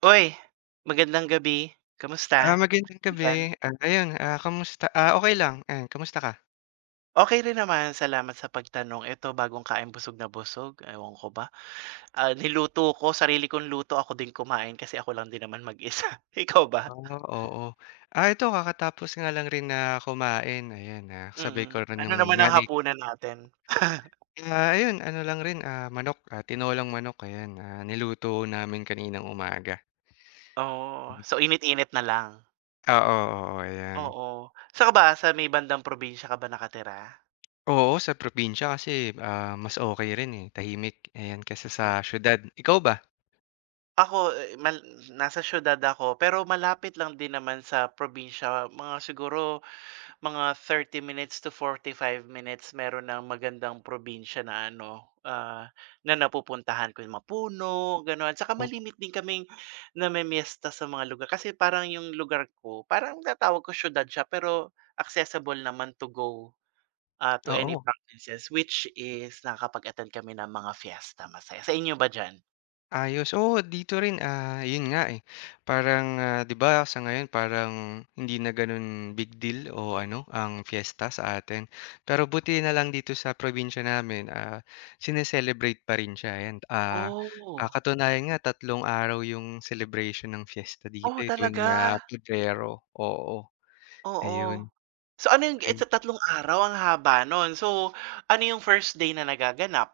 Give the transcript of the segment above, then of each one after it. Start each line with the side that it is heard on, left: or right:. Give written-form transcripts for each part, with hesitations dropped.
right: Uy, magandang gabi. Kamusta?
left: Magandang
right: Diyan?
left: gabi. Ayun, kamusta? Okay lang. Ayan, kamusta ka?
right: Okey rin naman, salamat sa pagtanong. Eto bagong kain, busog na busog, ewan ko ba. Ah, niluto ko, sarili kong luto, ako din kumain kasi ako lang din naman mag-isa. Ikaw ba?
left: Oo. Ito kakatapos nga lang rin na kumain, ayan, kasabay
right: Mm.
left: ko rin
right: Ano
left: ng
right: naman ang
left: nanay.
right: hapunan natin?
left: Ayun ano lang rin, manok, tinolang manok ayan, niluto namin kaninang umaga.
right: Oo,
left: ah
right: so init-init na lang?
left: Oo, oo, ayan.
right: Oo. Saan ka ba, sa may bandang probinsya ka ba nakatira?
left: Oo, sa probinsya kasi, mas okey rin, eh, tahimik ayan kaysa sa
right: Naku,
left: siyudad. Ikaw ba?
right: ako, eh, nasa siyudad ako pero malapit lang din naman sa probinsya, mga siguro, Mga 30 minutes to 45 minutes, meron ng magandang probinsya na ano, na napupuntahan ko yung Mapuno, gano'n. Tsaka
left: O,
right: malimit din kaming namimiesta sa mga lugar kasi parang yung lugar ko, parang tinatawag ko siyudad siya pero accessible naman to go, to any
left: oo.
right: provinces which is nakakapag-attend kami ng mga fiesta, masaya. Sa inyo ba diyan?
left: Ayos. Oo, dito rin, yun nga, eh, parang, 'di ba, sa ngayon parang hindi na gano'n big deal o ano, ang fiesta sa atin. Pero buti na lang dito sa probinsya namin, sine-celebrate pa rin siya, ayan.
right: Oh,
left: Katunayan nga 3 araw yung celebration ng fiesta dito,
right: oh
left: eh,
right: talaga.
left: tuwing, Pebrero, oo,
right: Oo.
left: ayun.
right: So ano yung, eh, tatlong araw, ang haba nun. So, ano yung first day na nagaganap?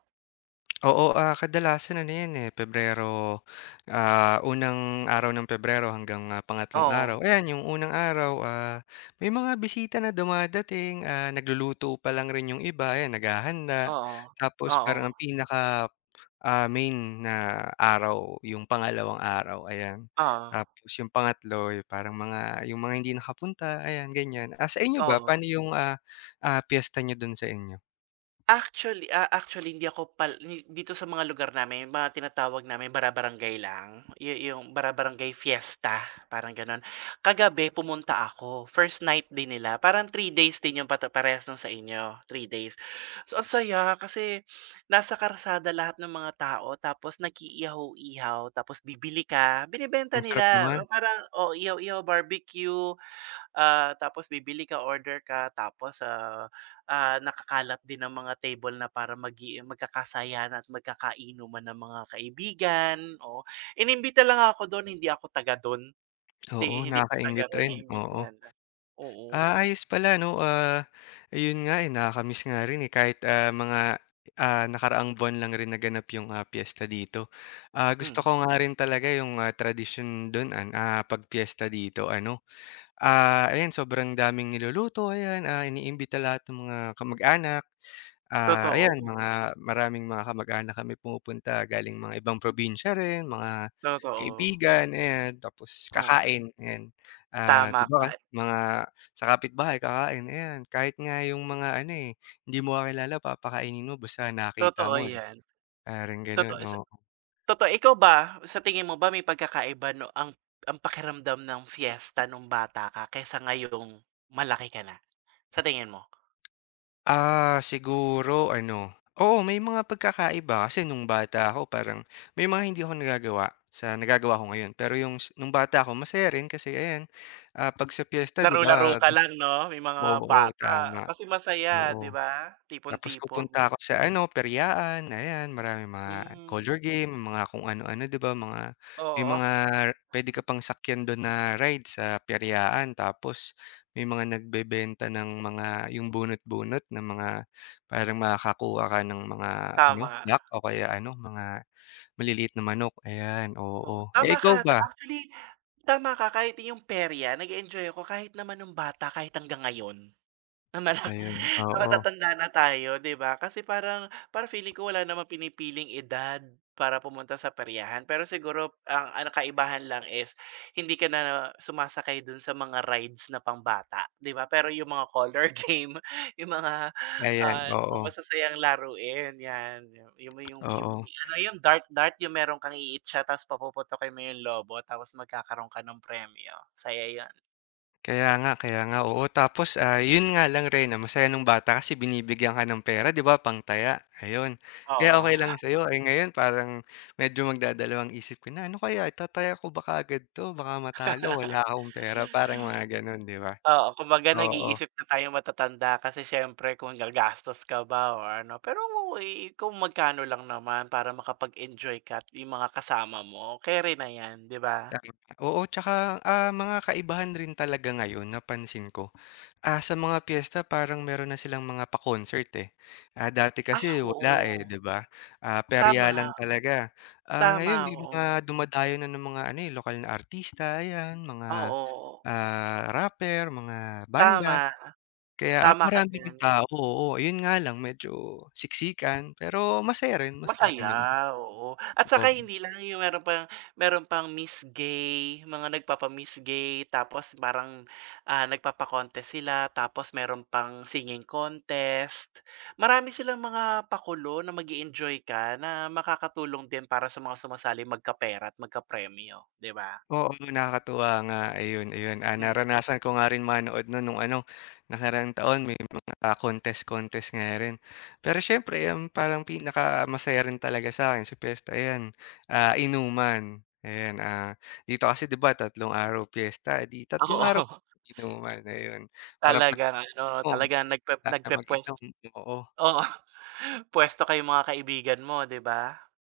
left: Oo, kadalasan ano 'yan, eh, Pebrero, unang araw ng Pebrero hanggang, pangatlong
right: Oo,
left: araw. Ayan, yung unang araw, may mga bisita na dumadating, nagluluto pa lang rin yung iba, ayan naghahanda.
right: oo,
left: Tapos
right: oo,
left: parang ang pinaka, main na araw yung pangalawang araw, ayan.
right: oo,
left: Tapos yung pangatlo, yung parang mga yung mga hindi nakapunta, ayan ganyan. Sa inyo ba,
right: oo.
left: paano yung, piyesta niyo dun sa inyo?
right: Actually, hindi ako pal ni dito sa mga lugar namin yung mga tinatawag namin bara-barangay lang, yung bara-barangay fiesta, parang gano'n. Kagabi pumunta ako, first night din nila, parang 3 days din yung pata parehas ng sa inyo, 3 days. So ang saya kasi nasa kalsada lahat ng mga tao tapos nag-iihaw-ihaw, tapos bibili ka,
left: Ang
right: binebenta
left: sarap
right: nila,
left: naman.
right: parang, oh, ihaw-ihaw, barbecue. Tapos bibili ka, order ka, tapos, nakakalat din ng mga table na para magkakasayahan at magkakainuman ng mga kaibigan, o. Inimbita lang ako dun, hindi ako taga dun, hindi
left: Oo,
right: hindi ako taga
left: nakakainggit
right: dun,
left: rin, oo.
right: naimbitahan lang. Oo,
left: Ayos pala 'no, ayun nga, eh, nakaka-miss nga rin, eh, kahit, mga, nakaraang buwan lang rin naganap yung, piyesta dito. Gusto
right: mm,
left: ko nga rin talaga yung, tradisyon dun an 'pag piyesta dito ano, ayan sobrang daming niluluto ayan, iniimbita lahat ng mga kamag-anak.
right: totoo,
left: Ayan mga maraming mga kamag-anak kami pumupunta galing mga ibang probinsya rin, mga
right: totoo,
left: kaibigan, ayan. Tapos
right: oo,
left: kakain, ayan.
right: tama
left: 'Di ba
right: ka,
left: mga sa kapitbahay kakain, ayan. Kahit nga yung mga ano, eh, hindi mo kakilala papakainin mo basta nakita
right: totoo
left: mo, eh,
right: yan,
left: parang gano'n,
right: totoo.
left: oo.
right: Totoo. Ikaw ba, sa tingin mo ba may pagkakaiba no ang pakiramdam ng fiesta nung bata ka kaysa ngayong malaki ka na? Sa tingin mo?
left: Siguro ano, oo may mga pagkakaiba kasi nung bata ako parang may mga hindi ako nagagawa sa nagagawa ko ngayon. Pero yung nung bata ako masaya rin kasi ayan, 'pag sa piyesta 'di
right: Laro-laro
left: ba
right: ka
left: gusto
right: lang 'no, may mga
left: oo,
right: bata
left: tama,
right: kasi masaya, 'di
left: oo.
right: ba?
left: Tapos
right: Tipon-tipon.
left: pupunta ako sa ano, Periaan, ayan maraming mga
right: Hmm,
left: color game, mga kung ano-ano 'di ba, mga may
right: oo,
left: puwede ka pang sakyan dun na ride sa Periaan. Tapos may mga nagbebenta ng mga yung bunot-bunot na mga parang makakakuha ka ng mga ano,
right: tama.
left: yak o kaya ano, mga maliliit na manok, ayan,
right: Oo,
left: oo.
right: tama
left: Eh, ikaw
right: ka.
left: ba?
right: Actually, tama ka, kahit yung perya nag enjoy ako kahit naman nung bata, kahit hanggang ngayon. Na malak
left: Ayun,
right: na
left: oo.
right: matatanda na tayo, 'di ba? Kasi parang parang feeling ko wala namang pinipiling edad para pumunta sa peryahan. Pero siguro ang kaibahan lang is hindi ka na sumasakay dun sa mga rides na pangbata, 'di ba? Pero yung mga color game, yung mga,
left: Ayan,
right: ah, mga
left: oo,
right: masasayang laruin, 'yan. Yung yung yung
left: oo.
right: ano yung dart-dart, yung meron kang iitsa tapos papuputukin mo yung lobo tapos magkakaroon ka ng premyo, saya 'yun.
left: Kaya nga, oo. Tapos, yun nga lang rin, masaya nung bata kasi binibigyan ka ng pera, 'di ba, pangtaya, ayun. Kaya
right: Oo.
left: okay lang sa'yo. Eh, ngayon parang medyo magdadalawang isip ko na, "Ano kaya, itataya ko ba kaagad 'to? Baka matalo, wala akong pera." Parang mga gano'n, 'di ba?
right: Oo, kumbaga
left: Oo,
right: nag-iisip na tayo matatanda kasi siyempre kung gagastos ka ba or ano. Pero kung magkano lang naman para makapag-enjoy ka at yung mga kasama mo, kere na 'yan, 'di ba?
left: tama. Oo, 'tsaka, mga kaibahan rin talaga ngayon napansin ko. Sa mga piyesta parang meron na silang mga pa-concert, eh. Dati kasi
right: Ah,
left: wala,
right: oo.
left: eh, 'di ba? Perya lang
right: Tama,
left: talaga.
right: tama,
left: Ngayon may mga
right: oo.
left: dumadayo na ng mga ano, eh, lokal na artista, ayan, mga,
right: Oo,
left: rapper, mga banda.
right: tama,
left: Kaya
right: tama ka
left: marami
right: diyan.
left: ring tao, oo. Yun nga lang medyo siksikan, pero masaya rin
right: Masaya,
left: naman.
right: oo. At saka
left: Oo.
right: hindi lang yung meron pang Miss Gay, mga nagpapa-Miss Gay tapos parang, nagpapa-contest sila tapos meron pang singing contest. Marami silang mga pakulo na mag enjoy ka na makakatulong din para sa mga sumasali, magkapera at magkapremyo, 'di ba?
left: Oo, nakakatuwa nga. Ayun, ayun.
right: Hmm,
left: Naranasan ko nga rin manood nun nung ano, nakaraang taon may mga contest-contest nga rin. Pero siyempre ang parang pinakamasaya rin talaga sa'kin sa piyesta ayan, inuman. Ayan, dito kasi 'di ba 3 araw piyesta, eh, di
right: oo,
left: 3 araw inuman, ayun. Parang 'pag
right: talagang ano.
left: mo
right: Talagang nagpe nagpupuwes
left: mag-inom, oo.
right: Oo, puwesto kayong mga kaibigan mo, 'di ba?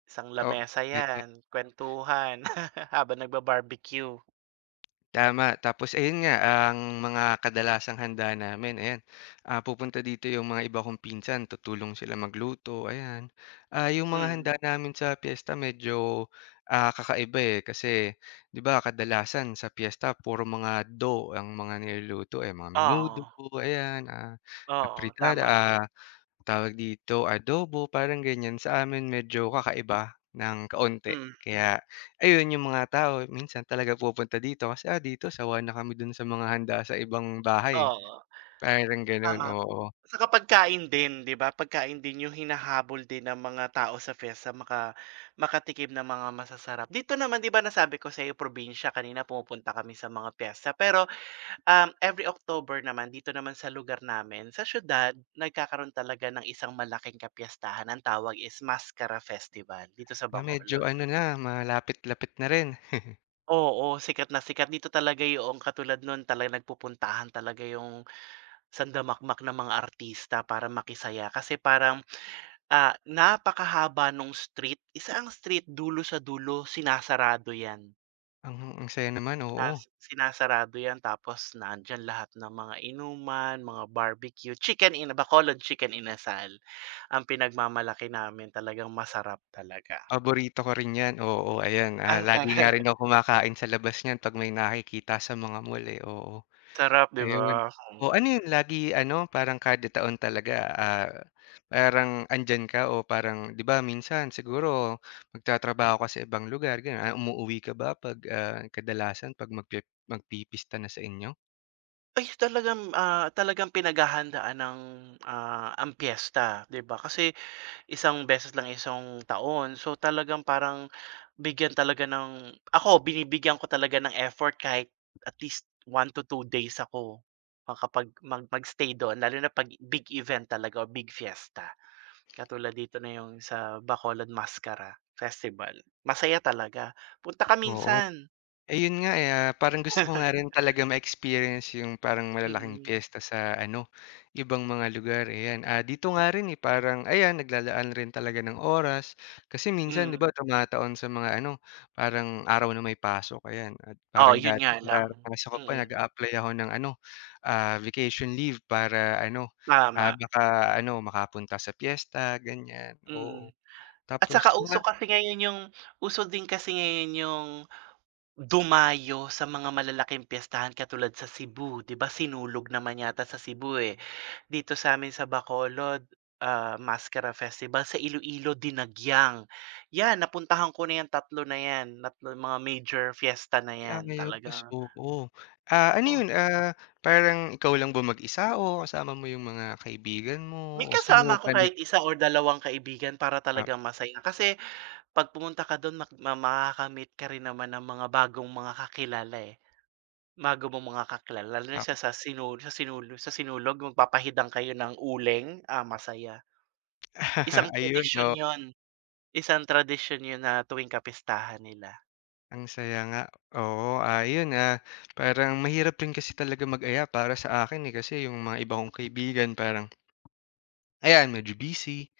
right: Isang
left: Oh,
right: lamesa 'yan, kwentuhan habang nagba-barbecue.
left: tama, tapos ayun nga, ang mga kadalasang handa namin ayan, pupunta dito yung mga iba kong pinsan, tutulong sila magluto, ayan. Yung mga handa
right: Mm,
left: namin sa piyesta medyo, kakaiba, eh, kasi 'di ba kadalasan sa piyesta puro mga do ang mga niluluto, eh, mga menudo,
right: oo,
left: ayan,
right: oo,
left: afritada,
right: tama.
left: tawag dito, adobo, parang ganyan. Sa amin medyo kakaiba ng kaunti.
right: Mm,
left: Kaya ayun, yung mga tao minsan talaga pupunta dito kasi, dito sawa na kami dun sa mga handa sa ibang bahay,
right: oo,
left: parang ganun,
right: tama.
left: oo.
right: Saka pagkain din, 'di ba? Pagkain din yung hinahabol din ng mga tao sa fiesta, makatikim ng mga masasarap. Dito naman, 'di ba, nasabi ko sa'yo, probinsya, kanina pumupunta kami sa mga piyesta, pero every October naman dito naman sa lugar namin, sa siyudad, nagkakaroon talaga ng isang malaking kapiyastahan. Ang tawag is Mascara Festival, dito sa
left: Na medyo
right: Bacolod.
left: ano na, malapit-lapit na rin.
right: Oo, sikat na sikat dito talaga, yung katulad nun talagang nagpupuntahan talaga yung sandamakmak ng mga artista para makisaya kasi parang, napakahaba nung street, isa ang street dulo sa dulo, sinasarado yan.
left: Ang saya naman, oo.
right: Sinasarado 'yan tapos nandyan lahat ng mga inuman, mga barbecue, chicken in Bacolod, chicken inasal. Ang pinagmamalaki namin, talagang masarap talaga.
left: Paborito ko rin 'yan, oo, ayan.
right: Ang
left: Lagi nga
right: sarap,
left: rin ako kumakain sa labas niyan 'pag may nakikita sa mga mall, eh, oo.
right: sarap, 'di ba?
left: Ayun.
right: Mm.
left: O ano yun lagi ano, parang kada taon talaga, parang andiyan ka o parang 'di ba minsan siguro magtatrabaho ka sa ibang lugar gano'n, umuuwi ka ba 'pag, kadalasan 'pag magpipista na sa inyo?
right: Ay talagang pinaghahandaan ang piyesta, 'di ba? Kasi isang beses lang, isang taon. So, talagang parang bigyan talaga ng ako, binibigyan ko talaga ng effort kahit at least 1 to 2 days ako makapag mag mag doon, lalo na 'pag big event talaga o big fiesta. Katulad dito na yung sa Bacolod Mascara Festival. Masaya talaga. Punta ka
left: Oo.
right: minsan.
left: Ayun nga, eh, parang gusto ko nga rin talaga ma-experience yung parang malalaking
right: Mm,
left: piyesta sa ano, ibang mga lugar, ayan. Dito nga rin, eh, parang ayan naglalaan rin talaga ng oras kasi minsan 'di
right: mm.
left: ba tumataon sa mga ano, parang araw na may pasok, ayan. At
right: Oo,
left: parang
right: yun
left: dati
right: nga lang.
left: nararanasan ko pa
right: Mm,
left: nag-a-apply ako ng ano, vacation leave para ano,
right: tama,
left: baka ano makapunta sa piyesta, ganyan,
right: mm.
left: oo.
right: At
left: Tapos
right: saka
left: mga
right: uso kasi ngayon yung uso din kasi ngayon yung Dumayo sa mga malalaking piyestahan, katulad sa Cebu. 'Di ba sinunog naman yata sa Cebu, eh. Dito sa'min sa Bacolod, Mascara Festival, sa Iloilo, Dinagyang. 'Yan, napuntahan ko na 'yang tatlo na 'yan, tatlo mga major fiesta na 'yan,
left: ayos,
right: talagang
left: oo. Ano
right: oo.
left: yun, parang ikaw lang ba mag-isa o kasama mo yung mga kaibigan
right: May
left: mo o
right: kasama
left: sino
right: ako,
left: ba nag
right: kahit isa or dalawang kaibigan para
left: ah,
right: talagang masaya kasi 'pag pumunta ka do'n makakamit ka rin naman ng mga bagong mga kakilala, eh. Bago mo makakakilala, lalo na
left: ah,
right: sa sinulog, magpapahidang kayo ng uling, masaya. Isang
left: ayun,
right: tradisyon
left: oh,
right: yon, isang tradisyon 'yun na tuwing kapistahan nila.
left: ang saya nga. Oo, ah, parang mahirap rin kasi talaga mag-aya para sa akin, eh, kasi yung mga iba kong kaibigan parang ayan medyo busy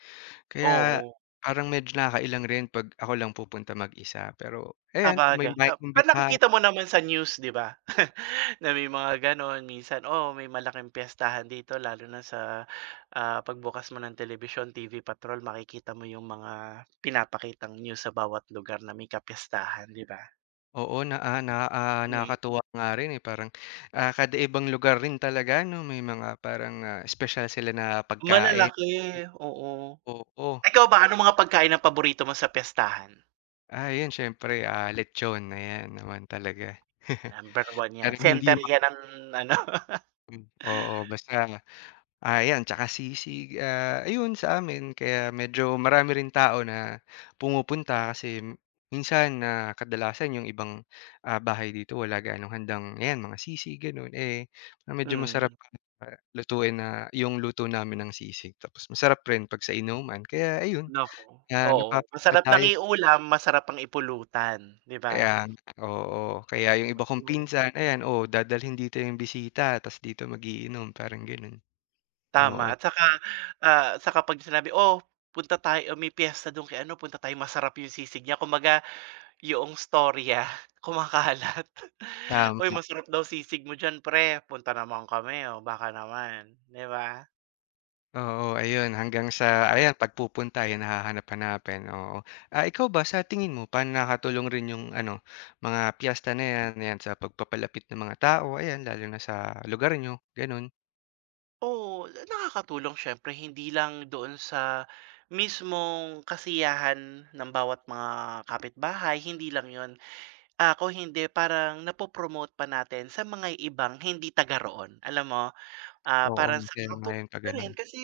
left: kaya
right: Oo,
left: parang medyo nakakailang rin 'pag ako lang pupunta mag-isa pero ayan kung may
right: sabagay,
left: maiimbitahan.
right: nakikita mo naman sa news, 'di ba? Na may mga gano'n minsan, "Oh, may malaking piyestahan dito," lalo na sa, pagbukas mo ng telebisyon, TV Patrol makikita mo yung mga pinapakitang news sa bawat lugar na may kapistahan, 'di ba?
left: Oo, na
right: Mm,
left: nakakatuwa nga rin, eh, parang, kada ibang lugar rin talaga 'no, may mga parang, espesyal sila na pagkain,
right: malalaki, oo.
left: oo.
right: Ikaw ba, anong mga pagkain ang paborito mo sa piyestahan?
left: 'Yun siyempre, lechon, ayan naman talaga.
right: Number one yan,
left: Parang hindi
right: center yan ng ano,
left: oo, basta 'yan tsaka sisig, ayun sa amin kaya medyo marami rin tao na pumupunta kasi minsan, kadalasan yung ibang, bahay dito wala gaanong handang 'yan mga sisig gano'n, eh, medyo masarap
right: hmm,
left: lutuin na yung luto namin ng sisig tapos masarap rin 'pag sa inuman kaya ayun,
right: naku, oo. Masarap ng
left: napapadayo
right: iulam, masarap ang ipulutan, 'di
left: kaya
right: ba?
left: oo, kaya yung iba kong
right: Mm.
left: pinsan ayan, oh, dadalhin dito yung bisita ta's dito magiinom iinom parang gano'n,
right: Tama,
left: oo,
right: at saka 'pag sinabi, "Oh, punta tayo, may piyesta dun kay ano, punta tayo, masarap yung sisig niya." Kumbaga yung storya kumakalat.
left: tama.
right: "Uy, masarap daw sisig mo diyan, pre, punta naman kami, oh, baka naman." 'Di ba?
left: Oo, ayun hanggang sa ayan pagpupunta ayan hahanap-hanapin, oo. Ikaw ba sa tingin mo paano nakatulong rin yung ano, mga piyesta na 'yan, ayan sa pagpapalapit ng mga tao ayan lalo na sa lugar nyo gano'n?
right: Oo, nakakatulong siyempre, hindi lang doon sa mismong kasiyahan ng bawat mga kapitbahay, hindi lang yon. Ako hindi, parang napopromote pa natin sa mga ibang hindi taga roon, alam mo? Ah,
left: Oo,
right: parang sa
left: masaya nga
right: katuwa
left: 'yun 'pag
right: na
left: gano'n.
right: rin kasi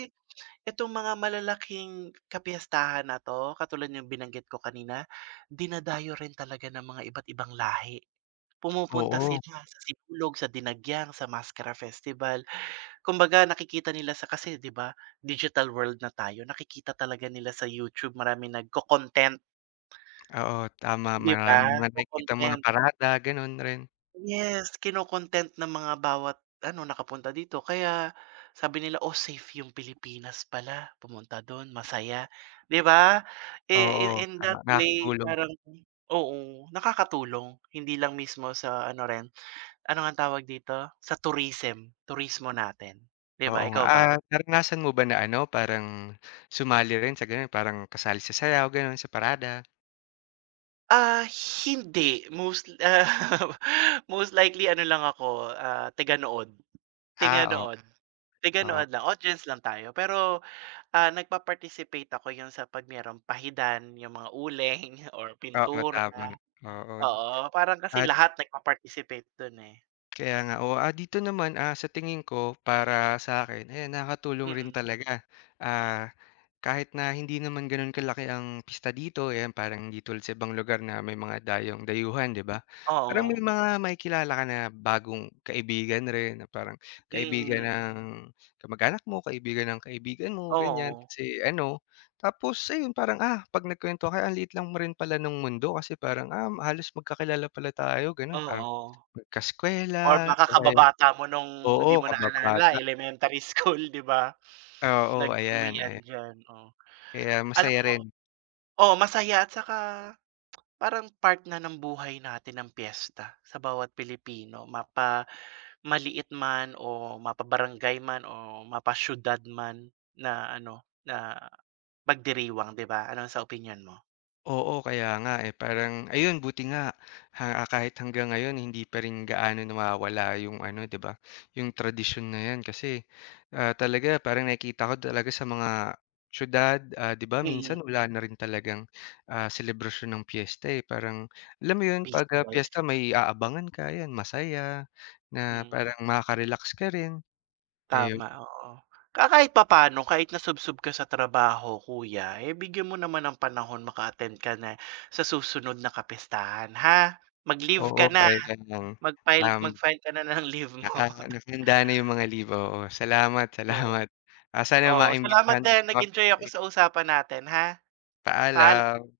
right: itong mga malalaking kapiyastahan na 'to, katulad nung binanggit ko kanina, dinadayo rin talaga ng mga iba't ibang lahi. Pumupunta
left: Oo,
right: sila sa sipulog, sa Dinagyang, sa Mascara Festival. Kumbaga nakikita nila, kasi 'di ba, digital world na tayo, nakikita talaga nila sa YouTube, marami nagco-content,
left: oo, tama
right: 'di ba?
left: maraming mga nakikitang mga
right: Co-content.
left: parada gano'n rin.
right: Yes, kino-content ng mga bawat ano nakapunta dito, kaya sabi nila, "Oh, safe yung Pilipinas pala, pumunta dun, masaya." 'Di ba? Eh,
left: Oo,
right: in
left: tama
right: that way
left: nakakatulong.
right: parang oo, nakakatulong hindi lang mismo sa ano rin, ano ngang tawag dito, sa tourism, turismo natin, 'di ba?
left: Oo nga,
right: Ikaw ba?
left: naranasan mo ba na ano parang sumali rin sa gano'n parang kasali sa sayaw gano'n, sa parada?
right: Ah, hindi, most most likely ano lang ako, taga-nood,
left: O,
right: Mm.
left: oo.
right: Taga-nood lang, audience lang tayo. Pero, nagpa-participate ako, yung sa 'pag merong pahidan, yung mga uling or
left: Oo,
right: pintura,
left: tama. Oo.
right: oo. Parang kasi
left: Ah,
right: lahat nagpa-participate dun, eh.
left: Kaya nga, oo. Dito naman, sa tingin ko para sa akin eh nakatulong rin
right: Mm,
left: talaga. Ah, Kahit na hindi naman gano'n kalaki ang pista dito, ayan parang hindi tulad sa ibang lugar na may mga dayong dayuhan, 'di ba? Parang may
right: oo,
left: mga makikilala ka na bagong kaibigan rin, na parang kaibigan
right: mm,
left: ng kamag-anak mo, kaibigan ng kaibigan mo, ganyan.
right: oo,
left: Kasi ano, tapos ayun parang, 'pag nagkuwentuhan kayo, ang liit lang mo rin pala nung mundo kasi parang, halos magkakilala pala tayo, gano'n. Parang
right: oo.
left: kaeskuwela
right: Or baka
left: o kaya
right: kababata mo nung
left: oo,
right: hindi mo naalala,
left: kababata.
right: elementary school, 'di ba?
left: Oo, ayan,
right: Nag-uwian
left: eh,
right: diyan.
left: kaya
right: Alam
left: masaya
right: mo,
left: rin.
right: oo, masaya at saka parang part na ng buhay natin ang piyesta sa bawat Pilipino. Mapa maliit man, o mapabarangay man, o mapasyudad man, na ano, na pagdiriwang, 'di ba? Ano sa opinyon mo?
left: Oo, kaya nga, eh, parang ayun buti nga, ha kahit hanggang ngayon hindi pa rin gaano nawawala yung ano, 'di ba, yung tradisyon na 'yan kasi, talaga parang nakikita ko talaga sa mga siyudad, 'di ba,
right: Mm,
left: minsan wala na rin talagang, selebrasyon ng piyesta, eh, parang alam mo yun
right: busy
left: 'pag,
right: life.
left: piyesta may aabangan ka, 'yan masaya na
right: Mm,
left: parang makaka-relax ka rin,
right: tama,
left: ayun.
right: oo. Kahit papaano, kahit nasubsob ka sa trabaho kuya, eh, bigyan mo naman ng panahon, maka-attend ka na sa susunod na kapistahan, ha. Mag-leave
left: Oo,
right: ka na.
left: ayan lang.
right: Mag-file
left: Um,
right: mag-file ka na ng leave mo.
left: naka Nakahanda na yung mga libro, oo. Salamat,
right: Oo.
left: salamat. Sana
right: Oo, salamat
left: maimbitahan mo
right: din,
left: ako
right: nag-enjoy ako
left: ulit.
right: sa usapan natin, ha, paalam.
left: Paalam.